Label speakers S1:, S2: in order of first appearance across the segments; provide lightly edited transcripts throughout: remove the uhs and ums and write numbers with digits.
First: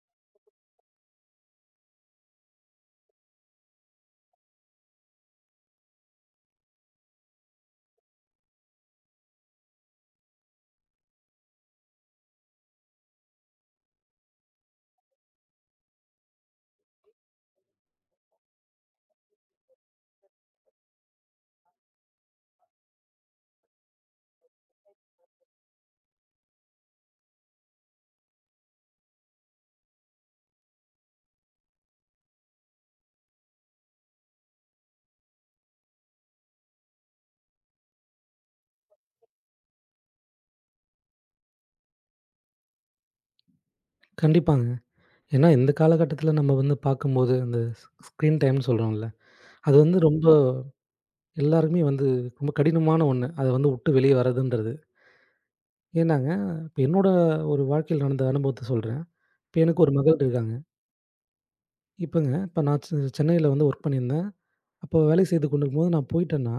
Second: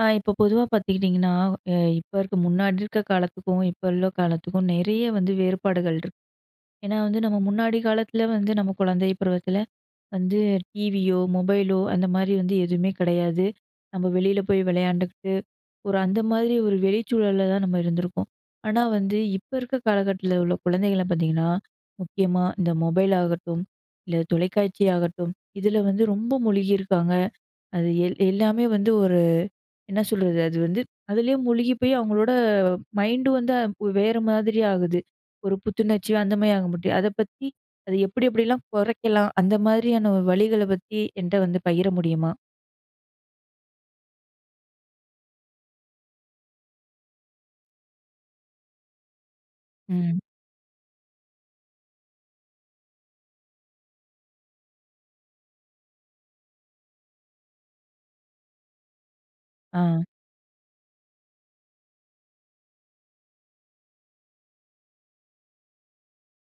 S1: ஆ இப்போ பொதுவா பார்த்துக்கிட்டிங்கன்னா, இப்ப இருக்க முன்னாடி இருக்க காலத்துக்கும், இப்ப உள்ள காலத்துக்கும் நெறைய வந்து வேறுபாடுகள் இருக்கு. ஏன்னா வந்து நம்ம முன்னாடி காலத்துல வந்து நம்ம குழந்தை பருவத்துல வந்து டிவியோ, மொபைலோ அந்த மாரி வந்து எதுவுமே கிடையாது. நம்ம வெளியில போய் விளையாண்டுக்கிட்டு, ஒரு அந்த மாதிரி ஒரு வெளிச்சூழல்ல தான் நம்ம இருந்திருக்கோம். ஆனா வந்து இப்ப இருக்க காலகட்டத்துல உள்ள குழந்தைகள்லாம் பார்த்தீங்கன்னா, முக்கியமா இந்த மொபைல் ஆகட்டும், இல்ல தொலைக்காட்சி ஆகட்டும், இதுல வந்து ரொம்ப மூழ்கி இருக்காங்க. அது எல்லாமே வந்து ஒரு என்ன சொல்றது? அது வந்து அதிலேயே மூழ்கி போய் அவங்களோட மைண்டும் வந்து வேற மாதிரி ஆகுது. ஒரு புத்துணர்ச்சியா அந்த மாரி ஆக முடியும். அத பத்தி அது எப்படி எப்படிலாம் குறைக்கலாம்? அந்த மாதிரியான வழிகள பத்தி என்ட்ட வந்து பகிர முடியுமா?
S2: கண்டிப்பாங்க. ஏன்னா, இந்த காலகட்டத்தில நம்ம வந்து பார்க்கும்போது, அந்த ஸ்க்ரீன் டைம்ன்னு சொல்றோம்ல. அது வந்து
S1: ம்.
S2: ரொம்ப எல்லாருக்குமே வந்து ரொம்ப கடினமான ஒண்ணு. அத வந்து உட்டு வெளிய வரதுன்றது. ஏன்னாங்க, இப்ப என்னோட ஒரு வாழ்க்கையில நடந்த அனுபவத்த சொல்றேன். இப்ப
S1: ஆ,
S2: எனக்கு ஒரு மகள் இருக்காங்க. இப்பங்க இப்ப நான் சென்னையில வந்து ஒர்க் பண்ணியிருந்தேன். அப்போ வேலை செய்து கொண்டிருக்கும்போது நான் போயிட்டேன்னா,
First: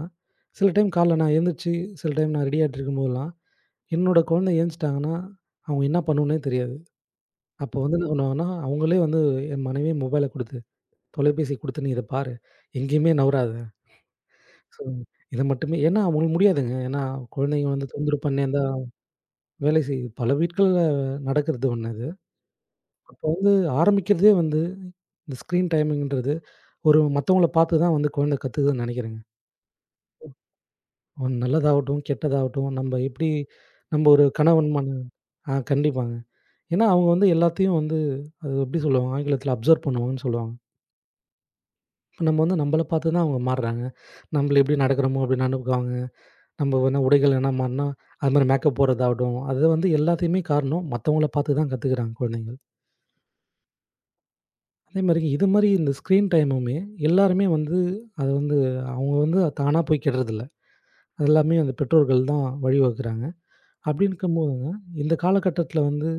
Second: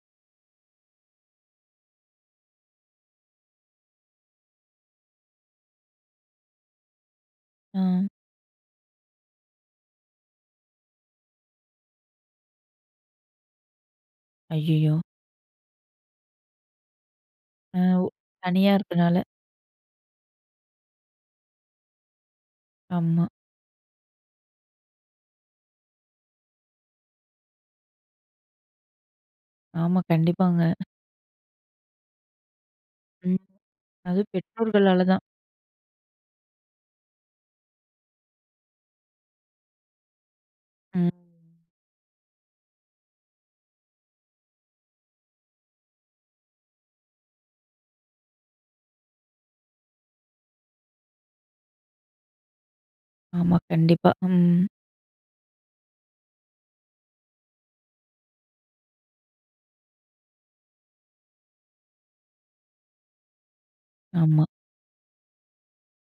S2: சில டைம் காலைல நான் எழுந்திரிச்சு, சில டைம் நான் ரெடி ஆயிட்டு இருக்கும்போதெல்லாம், என்னோட குழந்தை எழுந்துச்சுட்டாங்கன்னா, அவங்க என்ன பண்ணும்னே தெரியாது. அப்போ
S1: ஆ.
S2: வந்து என்ன பண்ணுவாங்கன்னா, அவங்களே வந்து என் மனைவியே மொபைல குடுத்துருவாங்க. தொலைபேசி குடுத்து நீ இத பாரு. எங்கேயுமே நவராத. ஸோ,
S1: ஐயய்யோ!
S2: இத மட்டுமே ஏன்னா அவங்களுக்கு முடியாதுங்க. ஏன்னா குழந்தைங்க
S1: ஆ
S2: வந்து தொந்தரவு பண்ணே இருந்தா
S1: தனியா இருக்கனால.
S2: வேலை செய்யுது. பல வீட்கள்ல நடக்கிறது ஒண்ணு அது.
S1: ஆமா,
S2: அப்போ வந்து ஆரம்பிக்கிறதே வந்து இந்த ஸ்க்ரீன் டைமிங்ன்றது ஒரு மத்தவங்கள பார்த்து தான் வந்து குழந்தை கத்துக்குதுன்னு நெனைக்கிறேங்க.
S1: ஆமா. கண்டிப்பாங்க.
S2: ஒண்ணு நல்லதாகட்டும், கெட்டதாகட்டும் நம்ம எப்படி
S1: ம்.
S2: நம்ம ஒரு
S1: அதுவும்
S2: கணவன் மன
S1: பெற்றோர்களால தான்.
S2: ஆ கண்டிப்பாங்க. ஏன்னா அவங்க வந்து எல்லாத்தையும் வந்து அது எப்படி சொல்லுவாங்க? ஆங்கிலத்தில அப்சர்வ் பண்ணுவாங்கன்னு சொல்லுவாங்க.
S1: ம். ம்.
S2: இப்ப நம்ம வந்து நம்மள பார்த்து தான் அவங்க மாறுறாங்க. நம்மள எப்படி நடக்கிறோமோ அப்படி நடந்துக்குவாங்க. நம்ம என்ன உடைகள் என்ன மாறினா, அது மாரி மேக்கப் போடுறதாகட்டும், அது வந்து எல்லாத்தையுமே காரணம் மத்தவங்கள பார்த்து தான் கத்துக்கிறாங்க குழந்தைகள்.
S1: ஆமா. கண்டிப்பா. ம்.
S2: அதே மாரி இது மாரி இந்த ஸ்க்ரீன் டைமுமே எல்லாருமே வந்து அது வந்து அவங்க வந்து தானா போய் கெடுறதில்ல. அது எல்லாமே அந்த பெற்றோர்கள் தான் வழிவகுக்குறாங்க. அப்படி
S1: ஆமா.
S2: இருக்கும்போதுங்க, இந்த காலகட்டத்தில வந்து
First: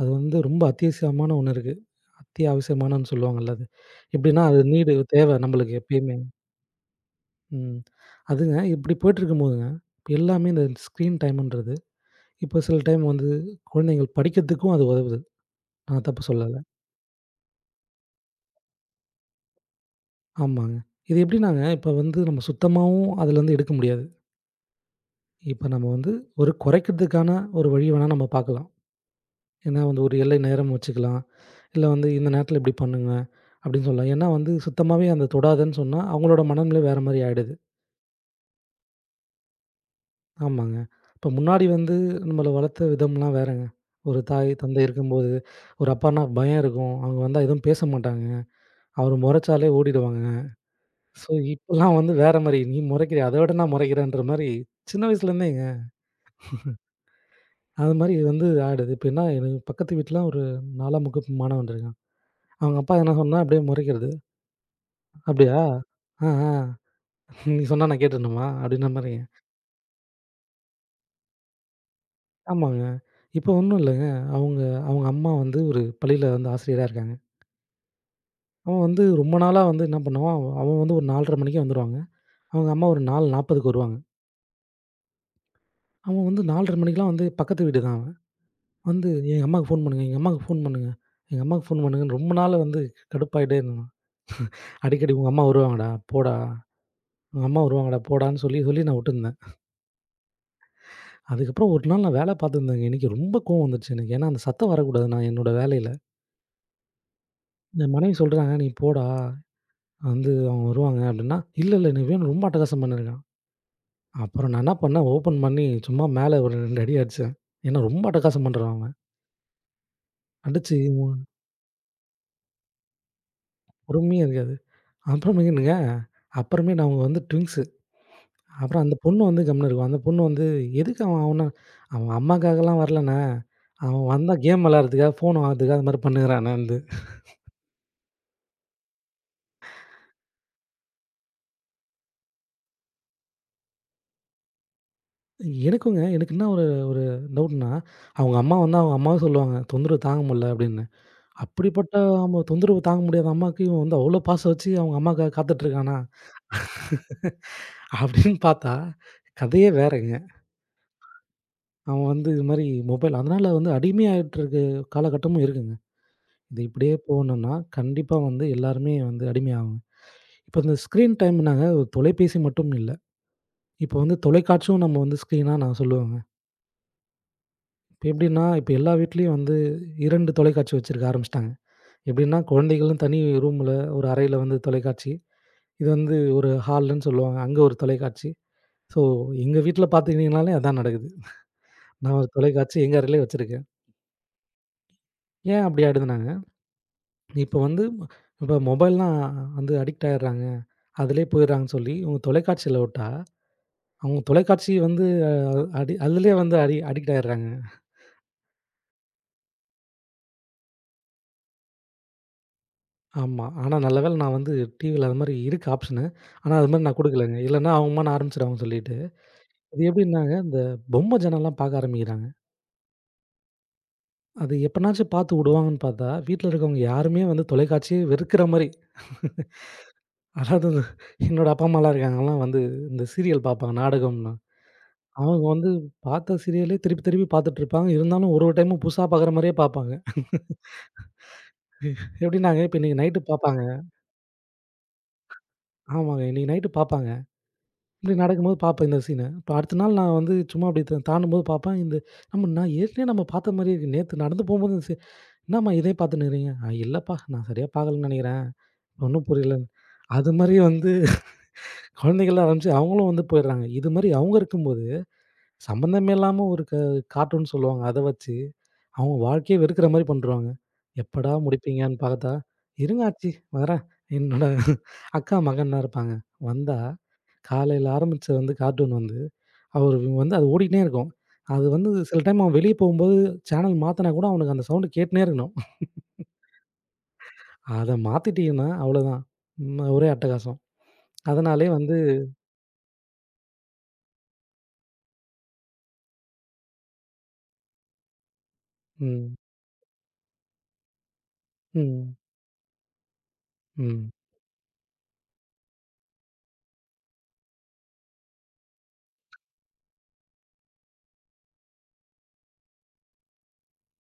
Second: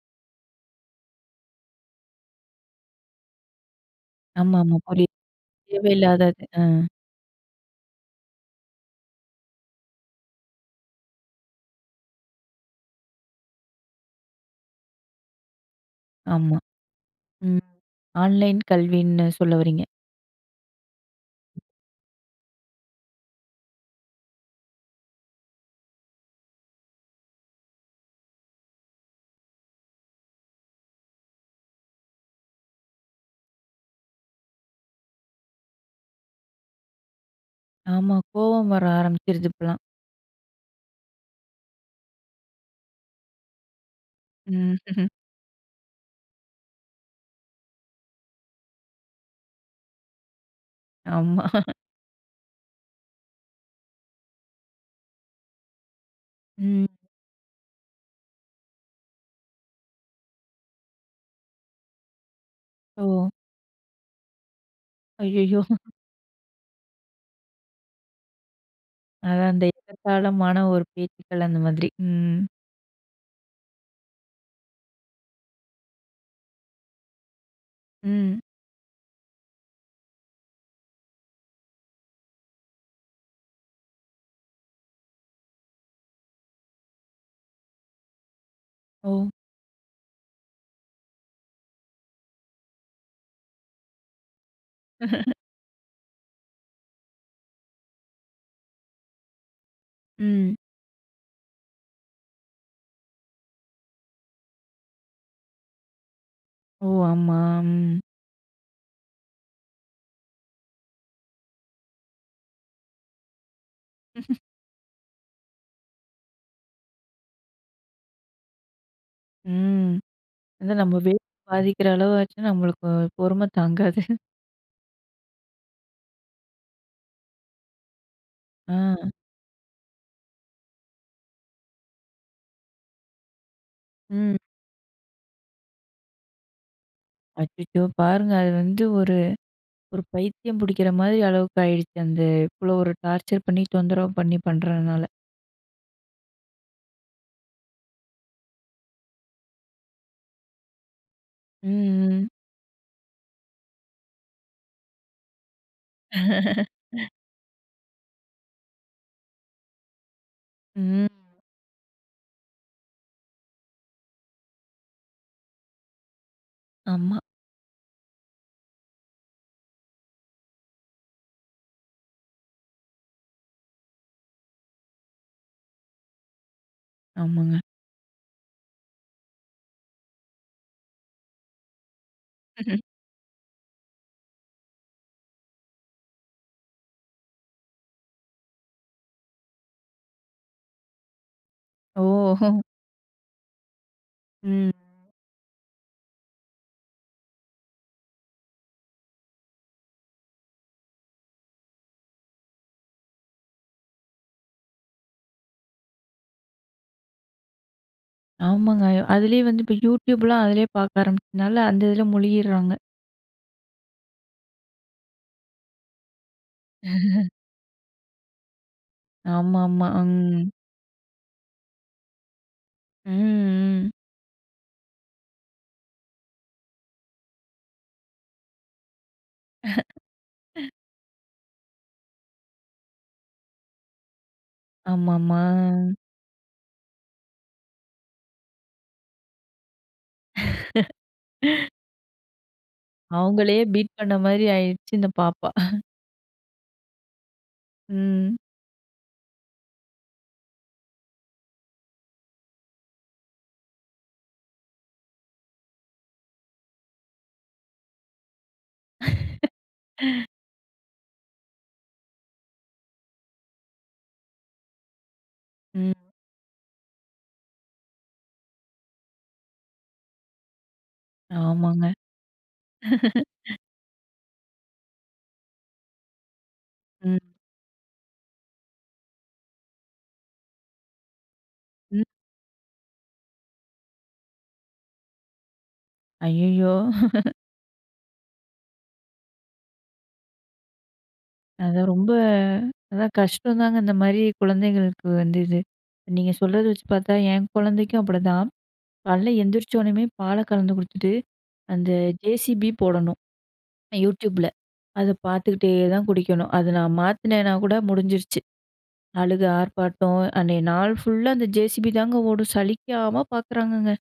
S2: அது வந்து ரொம்ப அத்தியாவசியமான ஒண்ணு இருக்கு. அத்தியாவசியமானன்னு சொல்லுவாங்கல்ல அது. எப்படின்னா
S1: ஆமா,
S2: அது
S1: ஆமா.
S2: நீடு
S1: புரியுது.
S2: தேவை நம்மளுக்கு எப்பயுமே.
S1: தேவையில்லாதது. ஆ,
S2: ம். அதுங்க இப்படி போயிட்டு இருக்கும்போதுங்க, எல்லாமே இந்த ஸ்க்ரீன் டைம்ன்றது இப்போ சில டைம் வந்து குழந்தைகள் படிக்கிறதுக்கும் அது உதவுது. நான் தப்பு சொல்லல.
S1: ஆமா. ம். ஆன்லைன் கல்வின்னு சொல்ல வரீங்க?
S2: ஆமாங்க. இது எப்படின்னாங்க, இப்போ வந்து நம்ம சுத்தமாவும் அதுலருந்து எடுக்க முடியாது. இப்போ நம்ம வந்து ஒரு குறைக்கிறதுக்கான ஒரு வழி வேணா நம்ம பார்க்கலாம். ஏன்னா வந்து ஒரு எல்லை நேரம் வச்சுக்கலாம். இல்ல வந்து இந்த நேரத்தில இப்படி பண்ணுங்க அப்படின்னு சொல்லலாம். ஏன்னா வந்து சுத்தமாவே அந்த தொடாதன்னு சொன்னா, அவங்களோட மனநிலை வேற மாரி ஆயிடுது.
S1: ஆமா. கோவம் வர ஆரம்பிச்சிருது இப்பலாம்.
S2: ஆமாங்க. இப்போ முன்னாடி வந்து நம்மள வளர்த்த விதம்லாம் வேறங்க. ஒரு தாய்,
S1: ம்.
S2: தந்தை இருக்கும்போது, ஒரு அப்பான்னா பயம் இருக்கும். அவங்க வந்தா எதுவும் பேச மாட்டாங்க. அவர் மொறச்சாலே ஓடிடுவாங்க. ஸோ,
S1: ஆமா.
S2: இப்பலாம் வந்து வேற மாரி, நீ மொறைக்கிறியா? அத விட நான் மொறைக்கிறேன்ற மாரி, சின்ன வயசுலேருந்தேங்க.
S1: ம்.
S2: அது மாரி வந்து ஆயிடுது. எப்படின்னா, எனக்கு பக்கத்து வீட்ல ஒரு 4ஆம் வகுப்பு மாணவன் இருக்கான். அவங்க அப்பா என்ன
S1: ஓ!
S2: சொன்னா அப்படியே மொறைக்கிறது.
S1: ஐயய்யோ!
S2: "அப்படியா? ஆ, ஆ. நீ சொன்னா நான் கேட்டுடணுமா?" அப்படின்ற மாரிங்க.
S1: அதான் அந்த எகத்தாளமான ஒரு பேச்சுக்கள் அந்த மாதிரி. ம்.
S2: ஆமாங்க. இப்போ ஒண்ணும் இல்லங்க. அவங்க அவங்க அம்மா வந்து ஒரு பள்ளியில வந்து ஆசிரியரா இருக்காங்க.
S1: ம்.
S2: அவன் வந்து ரொம்ப நாளா வந்து என்ன பண்ணுவான், அவன் வந்து ஒரு 4:30 மணிக்கு வந்துருவாங்க. அவங்க அம்மா ஒரு 4:40க்கு வருவாங்க. அவன் வந்து 4:30 மணிக்கெல்லாம் வந்து பக்கத்து வீடு தான் அவன். வந்து
S1: ஓ!
S2: எங்க அம்மாக்கு ஃபோன் பண்ணுங்க, எங்க அம்மாக்கு ஃபோன் பண்ணுங்க, எங்க அம்மாக்கு ஃபோன் பண்ணுங்கன்னு ரொம்ப நாளா வந்து கடுப்பாயிட்டே இருந்தேன். அடிக்கடி "உங்க அம்மா வருவாங்கடா, போடா. உங்க அம்மா வருவாங்கடா, போடான்னு" சொல்லி, நான் விட்டுருந்தேன்.
S1: ம்.
S2: அதுக்கப்புறம் ஒரு நாள் நான் வேலை பார்த்துருந்தேங்க. எனக்கு ரொம்ப கோவம் வந்துருச்சு எனக்கு. ஏன்னா அந்த சத்தம் வரக்கூடாது நான் என்னோட வேலையில.
S1: ஓ! ஆமா. ம்.
S2: என் மனைவி சொல்றாங்க, "நீ போடா, வந்து அவங்க வருவாங்க" அப்படின்னா, "இல்ல, இல்ல எனக்கு வேணும்" ரொம்ப அட்டகாசம் பண்ணியிருக்கான். அப்புறம் நான் என்ன பண்ணேன், ஓப்பன் பண்ணி சும்மா மேல ஒரு 2 அடி அடிச்சேன். ஏன்னா ரொம்ப அட்டகாசம் பண்றான் அவன்.
S1: ம்.
S2: அடிச்சு
S1: அதான் நம்ம வேலை பாதிக்கிற அளவாச்சும் நம்மளுக்கு பொறும தாங்காது.
S2: பொறுமையே இருக்காது. அப்புறமேட்டுங்க அப்புறமே நான் அவங்க வந்து ட்விங்ஸ் அப்புறம் அந்த
S1: ஆ.
S2: பொண்ணு வந்து கம்முனு இருக்கும். அந்த பொண்ணு வந்து எதுக்கு அவன அவன் அம்மாக்காகலாம் வரலண்ணே. அவன் வந்தா
S1: ம்.
S2: கேம் விளையாடுறதுக்காக, ஃபோன் வாங்குறதுக்காக அது மாரி பண்ணுகிறானேன்து.
S1: அச்சச்சோ! பாருங்க அது வந்து ஒரு ஒரு பைத்தியம் பிடிக்கிற மாதிரி அளவுக்கு ஆயிடுச்சு. அந்த இவ்வளோ ஒரு டார்ச்சர் பண்ணி, தொந்தரவு பண்ணி பண்றதுனால.
S2: எனக்குங்க எனக்கு என்ன ஒரு ஒரு டவுட்ன்னா, அவங்க அம்மா வந்தா அவங்க அம்மாவும் சொல்லுவாங்க, தொந்தரவு தாங்க முடியல அப்படின்னு. அப்படிப்பட்ட
S1: ம்.
S2: ஆமா தொந்தரவு தாங்க முடியாத அம்மாவுக்கு இவன் வந்து அவ்வளோ பாசம் வச்சு அவங்க அம்மாக்காக காத்துட்ருக்கானா?
S1: ம்.
S2: அப்படின்னு பார்த்தா, கதையே வேறங்க.
S1: ம்.
S2: அவன் வந்து இது மாரி மொபைல் அதனால வந்து அடிமையாயிட்டுருக்க காலகட்டமும் இருக்குங்க. இது இப்படியே
S1: ஆமா.
S2: போணும்னா, கண்டிப்பா வந்து எல்லாருமே வந்து அடிமையாவாங்க. இப்ப இந்த ஸ்க்ரீன் டைம் நாங்க தொலைபேசி மட்டும் இல்ல. இப்ப வந்து தொலைக்காட்சியும் நம்ம வந்து ஸ்க்ரீனா நான் சொல்லுவேங்க.
S1: ஆமாங்க.
S2: இப்ப எப்படின்னா, இப்ப எல்லா வீட்லயும் வந்து 2 தொலைக்காட்சி வச்சிருக்க ஆரம்பிச்சுட்டாங்க. எப்படின்னா, குழந்தைகள்னு தனி ரூம்ல ஒரு அறையில வந்து தொலைக்காட்சி. இது வந்து ஒரு ஹால்ன்னு சொல்லுவாங்க. அங்க ஒரு தொலைக்காட்சி. ஸோ எங்க வீட்ல பார்த்துக்கிட்டீங்கனாலே அதான் நடக்குது.
S1: ஓ!
S2: நான் ஒரு தொலைக்காட்சி எங்க அறையிலே வச்சிருக்கேன்.
S1: ம்.
S2: ஏன் அப்படி ஆயிடுதுனாங்க, இப்ப வந்து இப்ப மொபைல்லாம் வந்து அடிக்ட் ஆயிடுறாங்க. அதிலேயே போயிடுறாங்கன்னு சொல்லி உங்க தொலைக்காட்சியில விட்டா அவங்க தொலைக்காட்சி வந்து அடி அதிலயே வந்து அடிக்ட் ஆயிடுறாங்க.
S1: ஆமாங்க. அதுலயே வந்து இப்ப YouTubeலாம் அதிலயே பார்க்க ஆரம்பிச்சதுனால, அந்த இதுல முழுகிடுறாங்க.
S2: ஆமா. ஆனா நல்ல வேள நான் வந்து டிவில அது மாரி இருக்கு ஆப்ஷனு. ஆனா அது மாரி நான் குடுக்கலங்க. இல்லன்னா அவமான்னு ஆரம்பிச்சுடுவாங்கன்னு சொல்லிட்டு. அது
S1: ஆமாமா.
S2: எப்படின்னாங்க,
S1: ம்.
S2: இந்த பொம்மை ஜனம்லாம் பார்க்க ஆரம்பிக்கிறாங்க.
S1: ம், ம்.
S2: அது எப்பனாச்சும் பார்த்து உடுவாங்கன்னு பார்த்தா, வீட்ல இருக்கவங்க யாருமே வந்து தொலைக்காட்சியே வெறுக்கிற மாரி. அதாவது வந்து என்னோட அப்பா அம்மாலாம் இருக்காங்கலாம் வந்து இந்த சீரியல் பார்ப்பாங்க, நாடகம்னா.
S1: ஆமாமா.
S2: அவங்க வந்து பார்த்த சீரியலே திருப்பி திருப்பி பார்த்துட்டு இருப்பாங்க. இருந்தாலும் ஒரு ஒரு டைமும் புதுசா பார்க்குற மாரியே பார்ப்பாங்க. எப்படின்னாங்க, இப்ப இன்னைக்கு நைட்டு
S1: அவங்களே
S2: பார்ப்பாங்க.
S1: பீட் பண்ண மாரி ஆயிடுச்சு இந்த பாப்பா.
S2: ஆமாங்க. இன்னைக்கு நைட்டு பார்ப்பாங்க. இப்டி
S1: ம்,
S2: நடக்கும்போது பார்ப்பேன் இந்த சீன. இப்ப அடுத்த நாள் நான் வந்து சும்மா அப்டி தாண்டும்போது பார்ப்பேன். இந்த நான் ஏற்கனவே நம்ம பார்த்த மாரியே இருக்கு. நேத்து நடந்து போம்போது இந்த சீ "என்னாம்மா இதே பார்த்துன்னு இருக்கிறீங்க?" "அ இல்லப்பா நான் சரியா பார்க்கலன்னு நெனைக்கிறேன். ஒண்ணும் புரியலன்னு." அது மாரி வந்து குழந்தைகள்லாம் ஆரம்பிச்சு அவங்களும் வந்து போயிடுறாங்க. இது மாரி அவங்க இருக்கும்போது,
S1: ம்.
S2: சம்மந்தமே இல்லாம ஒரு கார்ட்டூன் சொல்லுவாங்க. அத வச்சு அவங்க வாழ்க்கையே வெறுக்கிற மாரி பண்ருவாங்க. எப்படா
S1: ஆமாங்க.
S2: முடிப்பீங்கன்னு பார்த்தா, "இருங்க ஆச்சி வரேன்." என்னோட அக்கா மகன்லாம் இருப்பாங்க. வந்தா
S1: ம்,
S2: காலையில ஆரம்பிச்ச வந்து கார்ட்டூன் வந்து அவரு வந்து அது ஓடிக்கிட்டே இருக்கும். அது வந்து
S1: ம்.
S2: சில டைம் அவன் வெளிய போகும்போது சேனல் மாத்துனா கூட அவனுக்கு அந்த சவுண்ட் கேட்டுன்னே இருக்கணும்.
S1: ஐயய்யோ!
S2: அத மாத்திட்டீங்கன்னா அவ்வளோதான். ம் ஒரே அட்டகாசம். அதனாலயே
S1: அதான்
S2: வந்து
S1: ரொம்ப அதான் கஷ்டம் தாங்க இந்த மாரி குழந்தைகளுக்கு வந்து இது. நீங்க சொல்றத வச்சு பார்த்தா, என் குழந்தைக்கும் அப்படிதான். காலைல
S2: ம்,
S1: எந்திரிச்ச உடனேயுமே பால கலந்து குடுத்துட்டு, அந்த
S2: ம்,
S1: ஜேசிபி போடணும்.
S2: ம்.
S1: YouTubeல. அத பார்த்துக்கிட்டே தான் குடிக்கணும். அது நான் மாத்துனேன்னா கூட முடிஞ்சிருச்சு. அழுக, ஆர்ப்பாட்டம் அன்னைய நாள் ஃபுல்லா அந்த ஜேசிபி தாங்க ஓடும். சலிக்காம பார்க்குறாங்கங்க.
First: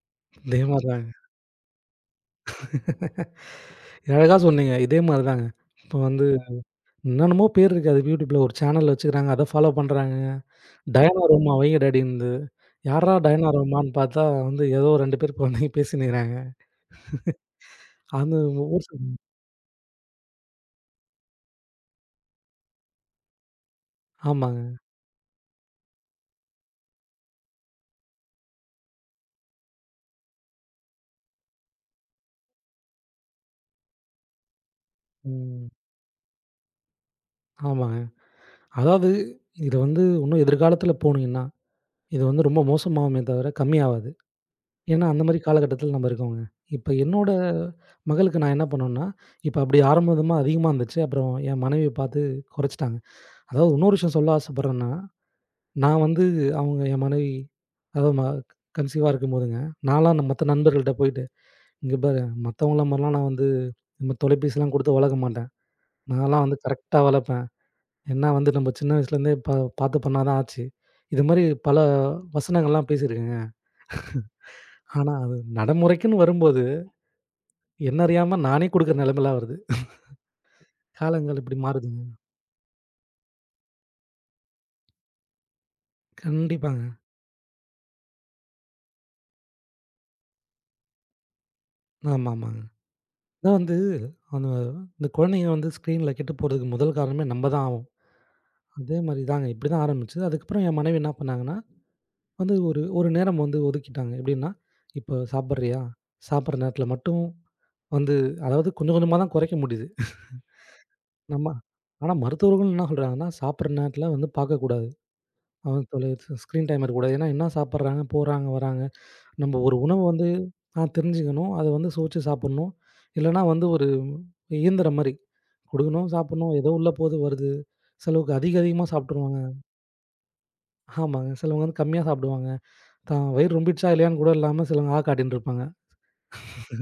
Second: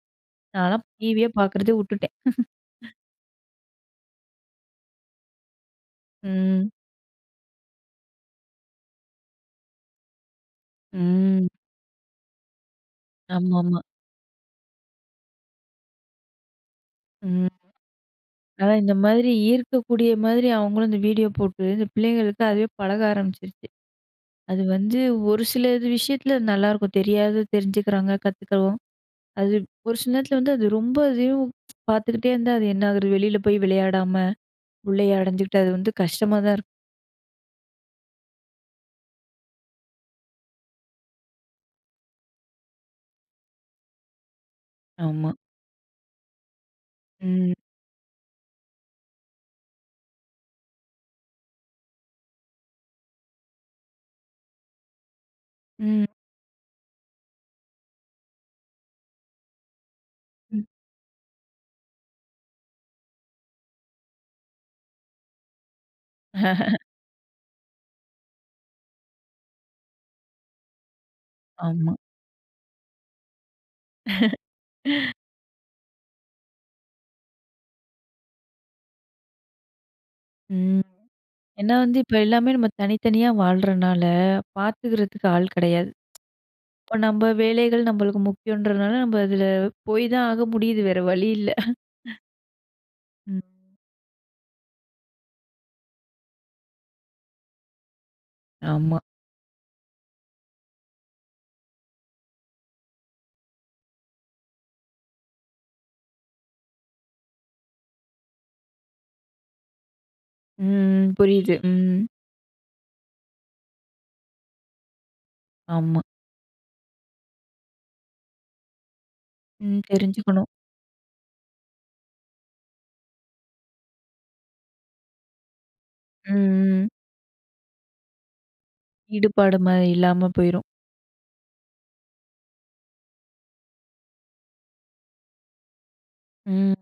S2: இதே
S1: நான்லாம்
S2: மாரி தாங்க.
S1: டிவியே பார்க்குறதே விட்டுட்டேன்.
S2: அழகா சொன்னீங்க. இதே மாரி தாங்க. இப்போ வந்து
S1: ம்.
S2: என்னென்னமோ பேர் இருக்கு அது யூடியூப்ல ஒரு சேனல் வச்சுக்கிறாங்க. அத ஃபாலோ பண்றாங்க. டயனா
S1: ம்.
S2: ரோமா வைங்க டாடின்னுது. யார்ரா டயனா
S1: ஆமாமா.
S2: ரோமான்னு பார்த்தா வந்து ஏதோ 2 பேர் குழந்தைங்க பேசின்னுருக்கிறாங்க.
S1: ம்.
S2: அது
S1: அதான்
S2: ஒரு
S1: இந்த
S2: சில
S1: மாதிரி ஈர்க்கக்கூடிய மாதிரி அவங்களும் இந்த வீடியோ போட்டு, இந்த பிள்ளைங்களுக்கு அதுவே பழக ஆரம்பிச்சிருச்சு. அது
S2: ஆமாங்க.
S1: வந்து ஒரு சில இது விஷயத்துல நல்லாயிருக்கும். தெரியாதது தெரிஞ்சுக்கிறாங்க, கத்துக்கிறோம். அது ஒரு சில நேரத்துல வந்து அது ரொம்ப இதையும் பார்த்துக்கிட்டே இருந்தா அது என்ன ஆகுறது? வெளியில போய் விளையாடாம உள்ளேயே அடைஞ்சுக்கிட்டு
S2: ம்.
S1: அது வந்து கஷ்டமா தான் இருக்கும்.
S2: ஆமாங்க. அதாவது இது வந்து இன்னும் எதிர்காலத்தில போனீங்கன்னா இது வந்து ரொம்ப மோசமாகுமே தவிர கம்மியாவாது. ஏன்னா, அந்த
S1: ஆமா.
S2: மாரி காலகட்டத்தில நம்ம இருக்கோங்க. இப்ப என்னோட
S1: ம்.
S2: மகளுக்கு நான் என்ன பண்ணேன்னா, இப்ப அப்படி ஆரம்பமா அதிகமா இருந்துச்சு. அப்புறம் என் மனைவிய பார்த்து குறைச்சுட்டாங்க. அதாவது இன்னொரு விஷயம் சொல்ல ஆசைப்படுறேன்னா, நான்
S1: ம்.
S2: வந்து அவங்க என் மனைவி அதாவது ம கன்சீவா இருக்கும்போதுங்க, நான்லாம் மத்த
S1: ம்.
S2: நண்பர்கள்ட்ட போயிட்டு, "இங்க பாரு மத்தவங்கள மாரிலாம் நான் வந்து இந்த தொலைபேசிலாம் குடுத்து வளர்க்க மாட்டேன். நான்லாம் வந்து கரெக்ட்டா வளர்ப்பேன். ஏன்னா வந்து நம்ம சின்ன வயசுலேருந்தே பார்த்து பண்ணா தான் ஆச்சு." இது மாரி பல
S1: ஆமா.
S2: வசனங்கள்லாம் பேசியிருக்கேன். ஆனா, அது நடைமுறைக்குன்னு வரும்போது, என்ன அறியாம நானே குடுக்குற நெலைமைலாம் வருது.
S1: ம்.
S2: காலங்கள் இப்படி
S1: ஏன்னா வந்து
S2: மாறுதுங்க.
S1: இப்ப எல்லாமே நம்ம தனித்தனியா வாழ்றனால, பார்த்துக்கிறதுக்கு ஆள் கிடையாது.
S2: கண்டிப்பாங்க.
S1: இப்ப நம்ம வேலைகள் நம்மளுக்கு முக்கியன்றனால, நம்ம அதுல போய் தான் ஆக முடியுது. வேற வழி இல்ல.
S2: ஆமாமாங்க.
S1: ம்.
S2: அதான் வந்து அந்த இந்த குழந்தைங்க வந்து ஸ்க்ரீன்ல கெட்டு போறதுக்கு முதல் காரணமே நம்ம தான் ஆவோம். அதே
S1: ஆமா.
S2: மாரி தாங்க. இப்படி தான் ஆரம்பிச்சது. அதுக்கப்புறம் என் மனைவி என்ன பண்ணாங்கன்னா, வந்து ஒரு ஒரு நேரம் வந்து ஒதுக்கிட்டாங்க. எப்படின்னா, "இப்போ சாப்பிடுறியா? சாப்பிடுற நேரத்தில மட்டும் வந்து" அதாவது கொஞ்சம் கொஞ்சமா தான் குறைக்க முடியுது.
S1: ம்.
S2: நம்ம
S1: புரியுது. ம்.
S2: ஆனா மருத்துவர்கள் என்ன சொல்றாங்கன்னா, "சாப்பிடுற நேரத்தில வந்து பார்க்கக்கூடாது. அவன்
S1: ஆமா.
S2: தொலை ஸ்க்ரீன் டைம் இருக்கக்கூடாது." ஏன்னா, என்ன சாப்பிடுறாங்க, போறாங்க, வராங்க. நம்ம ஒரு
S1: ம்.
S2: உணவு வந்து
S1: தெரிஞ்சுக்கணும்.
S2: ஆ தெரிஞ்சுக்கணும். அத வந்து சுவைச்சு சாப்புட்ணும். இல்லன்னா வந்து ஒரு இயந்திரம் மாரி. குடுக்கணும், சாப்புட்ணும். ஏதோ
S1: ம். ம்.
S2: உள்ள போது வருது. சிலவுக்கு அதிக அதிகமா சாப்ட்டுருவாங்க.
S1: ஈடுபாடு மாரி இல்லாம போயிரும்.
S2: ஆமாங்க. சிலவங்க வந்து கம்மியா சாப்டுவாங்க. தான் வயிறு ரொம்பிடுச்சா இல்லையான்னு கூட இல்லாம சிலவங்க ஆ காட்டின்ட்டு இருப்பாங்க.
S1: ம்.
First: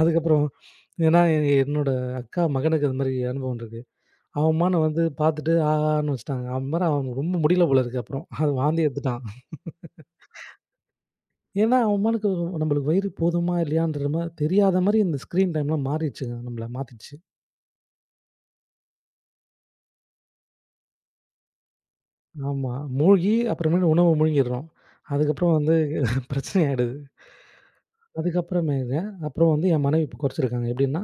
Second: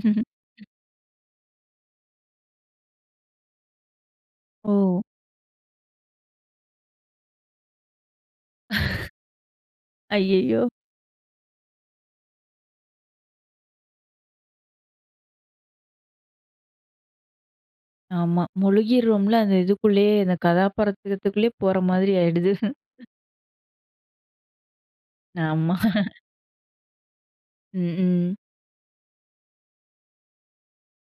S2: அதுக்கப்புறம் ஏன்னா என்னோட அக்கா மகனுக்கு அது மாரி அனுபவம் இருக்கு. அவன்
S1: ஓ!
S2: அம்மான்னு வந்து பாத்துட்டு ஆ ஆன்னு வச்சுட்டாங்க. அவன் மாரி அவனுக்கு ரொம்ப முடியல போல இருக்கு அப்புறம். அது வாந்தி எடுத்துட்டான்.
S1: ஐயய்யோ!
S2: ஏன்னா, அவமானுக்கு நம்மளுக்கு வயிறு போதுமா இல்லையான்ற மாரி தெரியாத மாரி இந்த ஸ்க்ரீன் டைம்லாம் மாறிடுச்சுங்க. நம்மள மாத்திடுச்சு.
S1: ஆமா. முழுகிர்றோம்ல அந்த இதுக்குள்ளேயே, அந்த கதாபாத்திரத்துக்குள்ளேயே போற மாதிரி ஆயிடுது.
S2: ஆமா. மூழ்கி அப்புறமேலு உணவு முழுங்கிடுறோம். அதுக்கப்புறம்
S1: ஆமா.
S2: வந்து பிரச்சனை ஆயிடுது.
S1: ம், ம்.
S2: அதுக்கப்புறமேங்க அப்புறம் வந்து என் மனைவி இப்ப குறைச்சிருக்காங்க. எப்படின்னா,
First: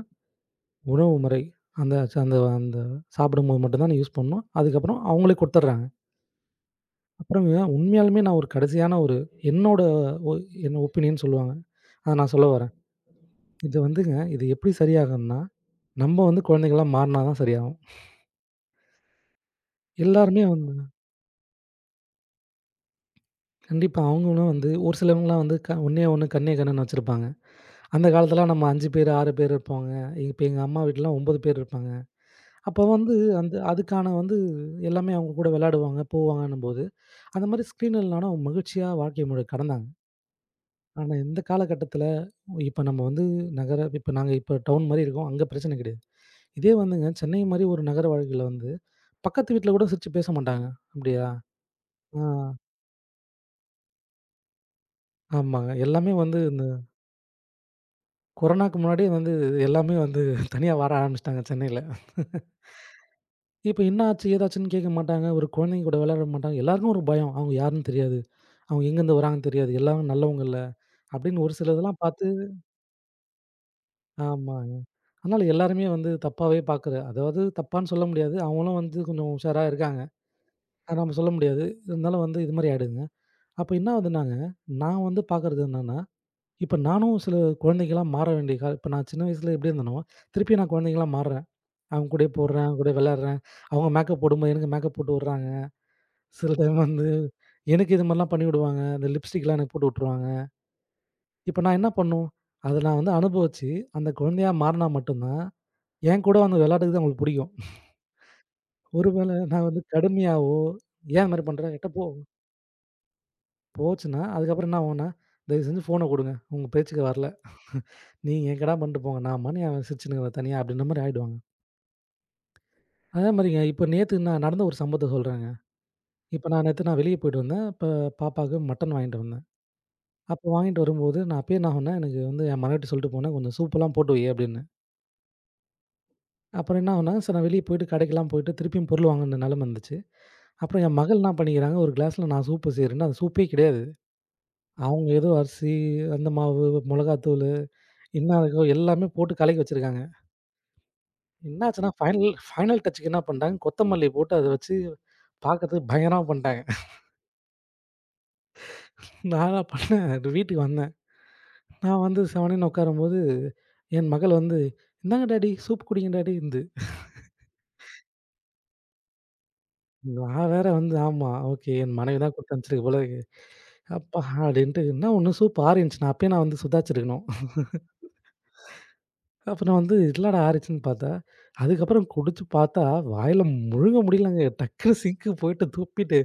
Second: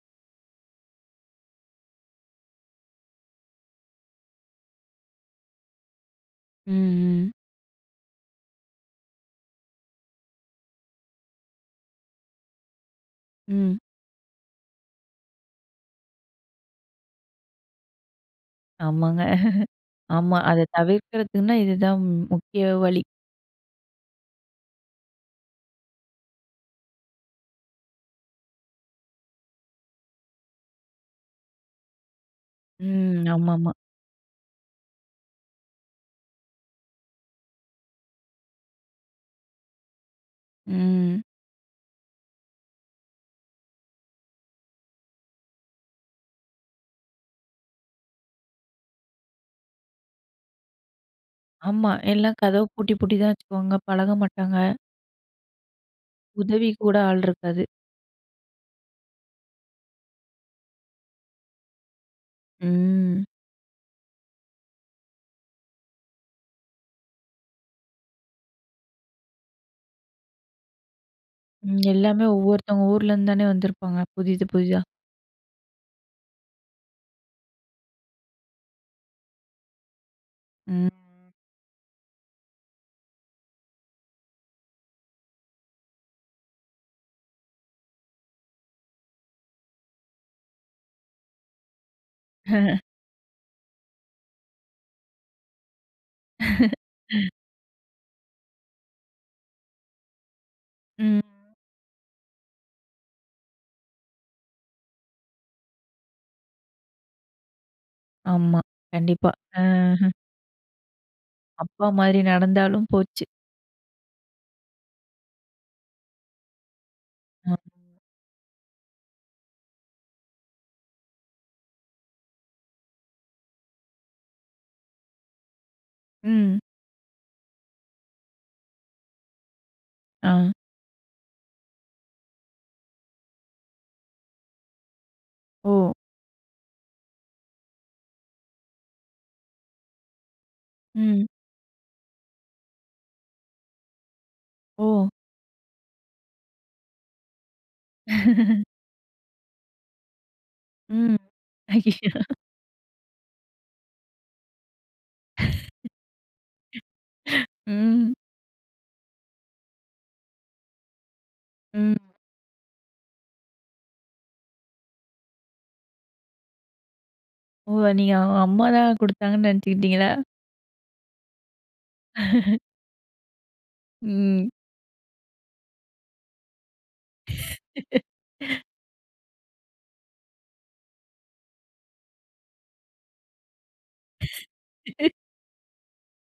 S2: உணவு முறை அந்த ச- அந்த அந்த சாப்பிடும்போது மட்டும் தான் யூஸ் பண்ணணும். அதுக்கப்புறம் அவங்களே குடுத்துடுறாங்க.
S1: ம், ம்.
S2: அப்புறம் ஏன் உண்மையாலுமே நான் ஒரு கடைசியான ஒரு என்னோட ஒ என்ன ஒப்பீனியன் சொல்லுவாங்க. அத நான் சொல்ல வரேன். இது
S1: ம்.
S2: வந்துங்க இது எப்படி சரியாகும்னா, நம்ம வந்து குழந்தைகளா மாறினா தான் சரியாகும்.
S1: ஆமாங்க. ஆமா.
S2: எல்லாருமே
S1: அத
S2: வந்து
S1: தவிர்க்கிறதுக்குன்னா, இதுதான் முக்கிய வழி.
S2: கண்டிப்பா. அவங்களும் வந்து ஒரு சிலவங்கலாம் வந்து ஒண்ணே ஒண்ணு கண்ணே கண்ணுன்னு வச்சிருப்பாங்க. அந்த காலத்துலலாம் நம்ம 5 பேரு, 6 பேரு இருப்போங்க. இப்ப எங்க அம்மா வீட்லலாம் 9 பேர் இருப்பாங்க. அப்போ வந்து
S1: ம்.
S2: அந்த
S1: ஆமாமா.
S2: அதுக்கான வந்து எல்லாமே அவங்க கூட விளையாடுவாங்க, போவாங்கன்னும்போது, அந்த மாரி ஸ்க்ரீன் இல்லனாலும் அவங்க மகிழ்ச்சியா வாழ்க்கை முறை கடந்தாங்க. ஆனா
S1: ம்.
S2: இந்த காலகட்டத்தில இப்ப நம்ம வந்து நகர இப்ப நாங்க இப்ப டவுன் மாரி இருக்கோம். அங்க பிரச்சனை கிடையாது. இதே வந்துங்க சென்னை மாரி ஒரு நகர வாழ்க்கையில வந்து பக்கத்து வீட்ல கூட சிரிச்சு பேச மாட்டாங்க. அப்படியா?
S1: ஆமா.
S2: ஆ
S1: எல்லாம் கதவு பூட்டி பூட்டி தான் வச்சுக்குவாங்க. பழக மாட்டாங்க.
S2: ஆமாங்க. எல்லாமே வந்து இந்த
S1: உதவி கூட ஆள் இருக்காது.
S2: கொரோனாக்கு முன்னாடியே வந்து எல்லாமே வந்து தனியா வர ஆரம்பிச்சுட்டாங்க சென்னையில.
S1: ம்.
S2: இப்ப என்ன ஆச்சு? ஏதாச்சுன்னு கேட்க மாட்டாங்க. ஒரு குழந்தைங்க கூட விளையாட மாட்டாங்க. எல்லாருக்கும் ஒரு பயம். அவங்க யாருன்னு தெரியாது. அவங்க எங்கேருந்து வராங்கன்னு தெரியாது. எல்லாரும் நல்லவங்க இல்ல. அப்படின்னு ஒரு சில
S1: ம்.
S2: இதெல்லாம்
S1: எல்லாமே
S2: பார்த்து
S1: ஒவ்வொருத்தவங்க ஊர்லேருந்து தானே வந்திருப்பாங்க. புதிது
S2: ஆமாங்க.
S1: புதிதா.
S2: அதனால எல்லாருமே வந்து தப்பாவே பார்க்குற அதாவது தப்பான்னு சொல்ல முடியாது. அவங்களும் வந்து கொஞ்சம் உஷாரா இருக்காங்க.
S1: ம்.
S2: அத நம்ம சொல்ல முடியாது. இருந்தாலும் வந்து இது மாரி ஆயிடுதுங்க. அப்ப என்ன ஆகுதுன்னாங்க, நான் வந்து பார்க்குறது என்னன்னா, இப்ப நானும் சில குழந்தைகளா மாற வேண்டிய கால இப்ப நான் சின்ன வயசுல எப்படி இருந்தேனோ, திருப்பி நான் குழந்தைகளா மாறுறேன். அவன் கூடயே போடுறேன், அவன் கூடயே விளையாடுறேன். அவங்க மேக்கப் போடும்போது எனக்கு மேக்கப் போட்டு விடுறாங்க. சில டைம் வந்து எனக்கு இது மாரிலாம் பண்ணி விடுவாங்க. இந்த லிப்ஸ்டிக்லாம் எனக்கு போட்டு விட்டுருவாங்க.
S1: ம்.
S2: இப்ப நான் என்ன பண்ணும்? அத நான் வந்து அனுபவிச்சு, அந்த குழந்தையா மாறுனா மட்டும் தான், என் கூட வந்து விளையாடுறது அவங்களுக்கு பிடிக்கும்.
S1: ஆமா.
S2: ஒரு
S1: கண்டிப்பா.
S2: வேள நான் வந்து
S1: அ.
S2: கடுமையாவோ, "ஏன் இது மாரி பண்ற?
S1: அப்பா
S2: என்ட்ட போ"
S1: மாதிரி நடந்தாலும் போச்சு.
S2: போச்சுன்னா, அதுக்கப்புறம் என்ன ஆகும்னா, "தயவு செஞ்சு ஃபோன குடுங்க. உங்க பேச்சுக்கு வரல.
S1: அ.
S2: நீங்க என்கடா பண்ணிட்டு போங்க. நான் பாட்டுக்கு அவன் சிரிச்சுன்னு இருக்கிறான் தனியா" அப்படின்ற மாரி ஆயிடுவாங்க. அதே மாரிங்க இப்ப நேத்து நான் நடந்த ஒரு சம்பவத்த சொல்றேன். இப்ப
S1: ம்.
S2: நான் நேத்து நான் வெளிய போயிட்டு வந்தேன். அப்ப பாப்பாவுக்கு மட்டன் வாங்கிட்டு வந்தேன்.
S1: ஆ.
S2: அப்ப வாங்கிட்டு வரும்போது நான் அப்பயே என்ன ஆகும்னா, எனக்கு வந்து என் மனைவிட்ட சொல்லிட்டு போனேன், "கொஞ்சம் சூப்பெல்லாம் போட்டு வை" அப்படின்னு.
S1: ஓ!
S2: அப்புறம் என்ன ஆகும்னா, சரி நான் வெளிய போயிட்டு கடைக்கெல்லாம் போயிட்டு திருப்பியும் பொருள் வாங்குன நெலம இருந்துச்சு. அப்புறம் என் மகள்
S1: ம்.
S2: என்ன பண்ணிக்கிறாங்க, ஒரு கிளாஸ்ல நான் சூப்பு செய்றேன்னா, அது சூப்பே கிடையாது.
S1: ஓ!
S2: அவங்க ஏதோ அரிசி, அந்த மாவு, மொளகாத்தூளு, என்ன இருக்கோ எல்லாமே போட்டு கலக்கி வச்சிருக்காங்க.
S1: ம்.
S2: என்னாச்சுன்னா,
S1: ஐயய்யோ!
S2: ஃபைனல் ஃபைனல் டச்சுக்கு என்ன பண்ட்டாங்க, கொத்தமல்லி போட்டு அத வச்சு பாக்கறதுக்கு பயங்கரமா பண்ட்டாங்க.
S1: ம்.
S2: நான் என்ன பண்ணேன், வீட்டுக்கு வந்தேன். நான்
S1: ம்.
S2: வந்து செவனேன்னு உட்காரும்போது, என் மகள் வந்து, "இந்தாங்க டாடி, சூப் குடிங்க டாடி" ன்து.
S1: ஓ! நீங்க அவங்க அம்மா தான் குடுத்தாங்கன்னு நெனச்சுக்கிட்டீங்களா?
S2: நான் வேற வந்து ஆமா, ஓகே. என் மனைவி தான் குடுத்து அனுப்பிச்சிருக்கு போல இருக்கு. அப்பா!
S1: ம்.
S2: அப்படின்ட்டு என்ன ஒண்ணு சூப் ஆறிருந்துச்சு. நான் அப்பயே வந்து சுதாச்சிருக்கணும். அப்புறம் வந்து இல்லடா ஆறிச்சுன்னு பார்த்தா, அதுக்கப்புறம் குடிச்சு பார்த்தா, வாயில முழுங்க முடியலங்க. டக்குனு சிங்க்கு போயிட்டு துப்பிட்டு,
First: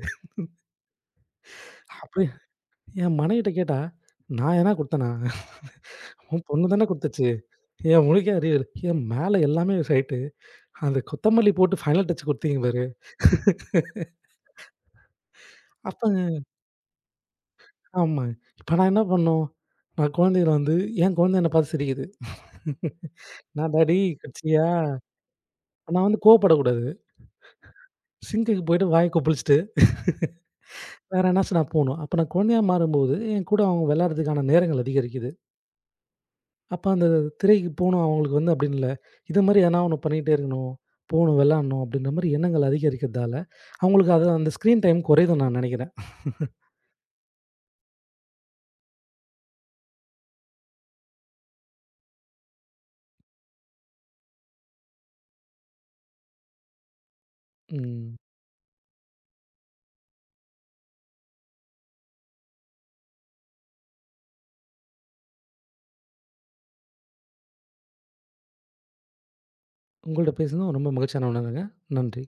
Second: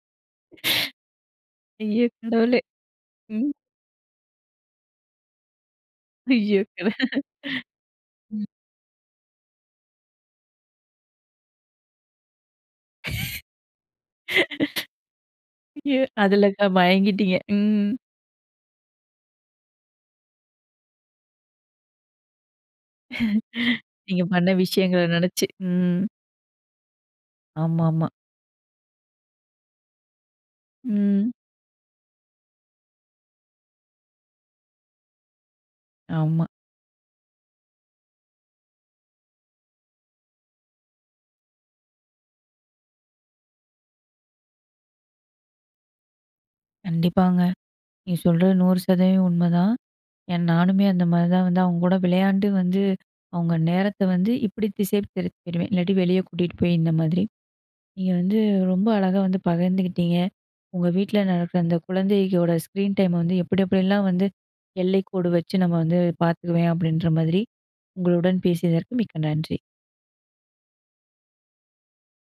S1: ஐயோ
S2: அப்படியே
S1: கடவுளே!
S2: என் மனைவிட்ட
S1: ம்.
S2: கேட்டா, "நான் எதனா குடுத்தேனா? உன்
S1: ஐயோ
S2: பொண்ணு தானே
S1: கடவுளே!
S2: குடுத்துச்சு. என் முழிக்க
S1: ம்.
S2: அறிவு இல்ல. என் மேல எல்லாமே ரைட்டு. அந்த கொத்தமல்லி போட்டு ஃபைனல் டச் குடுத்தீங்க பாரு."
S1: ஐயோ!
S2: அப்பங்க
S1: அதுலக்கா மயங்கிட்டீங்க. ம்.
S2: ஆமா. இப்ப நான் என்ன பண்ணும்? நான் குழந்தைகள வந்து என் குழந்தை என்ன பார்த்து சிரிக்குது. நான் டாடி
S1: நீங்க பண்ண
S2: கட்சியா
S1: விஷயங்கள நெனச்சு. ம்.
S2: நான் வந்து கோவப்படக்கூடாது.
S1: ஆமாமா.
S2: சிங்குக்கு போயிட்டு வாய கொப்பளிச்சுட்டு வேற
S1: ம்.
S2: என்னாச்சு நான் போணும். அப்ப நான் குழந்தையா மாறும்போது, என் கூட அவங்க விளையாடுறதுக்கான நேரங்கள் அதிகரிக்குது.
S1: ஆமா.
S2: அப்ப அந்த திரைக்கு போணும் அவங்களுக்கு வந்து அப்படின்னு இல்ல. இது மாரி எதனா ஒண்ணு பண்ணிட்டே இருக்கணும். போணும் விளையாடணும் அப்படின்ற மாரி எண்ணங்கள் அதிகரிக்கிறதால, அவங்களுக்கு அது அந்த ஸ்க்ரீன் டைம் குறையுதுன்னு நான் நினைக்கிறேன்.
S1: கண்டிப்பாங்க. நீங்க சொல்றது 100% உண்மதான். ஏன் நானுமே அந்த மாரி தான் வந்து அவங்க கூட விளையாண்டு வந்து, அவங்க நேரத்த வந்து இப்படி திசை திருப்பிருவேன். இல்லாட்டி வெளிய கூட்டிட்டு போய் இந்த மாதிரி. நீங்க
S2: ம்.
S1: வந்து ரொம்ப அழகா வந்து பகிர்ந்துக்கிட்டீங்க. உங்க வீட்ல நடக்கிற அந்த குழந்தையோட ஸ்க்ரீன் டைம் வந்து எப்படி எப்படிலாம் வந்து எல்லைக்கோடு வச்சு நம்ம வந்து பார்த்துக்குவேன் அப்படின்ற மாதிரி உங்களுடன் பேசியதற்கு மிக்க நன்றி.
S2: உங்கள்ட்ட பேசுனது ரொம்ப மகிழ்ச்சியான உணர்வுங்க. நன்றி.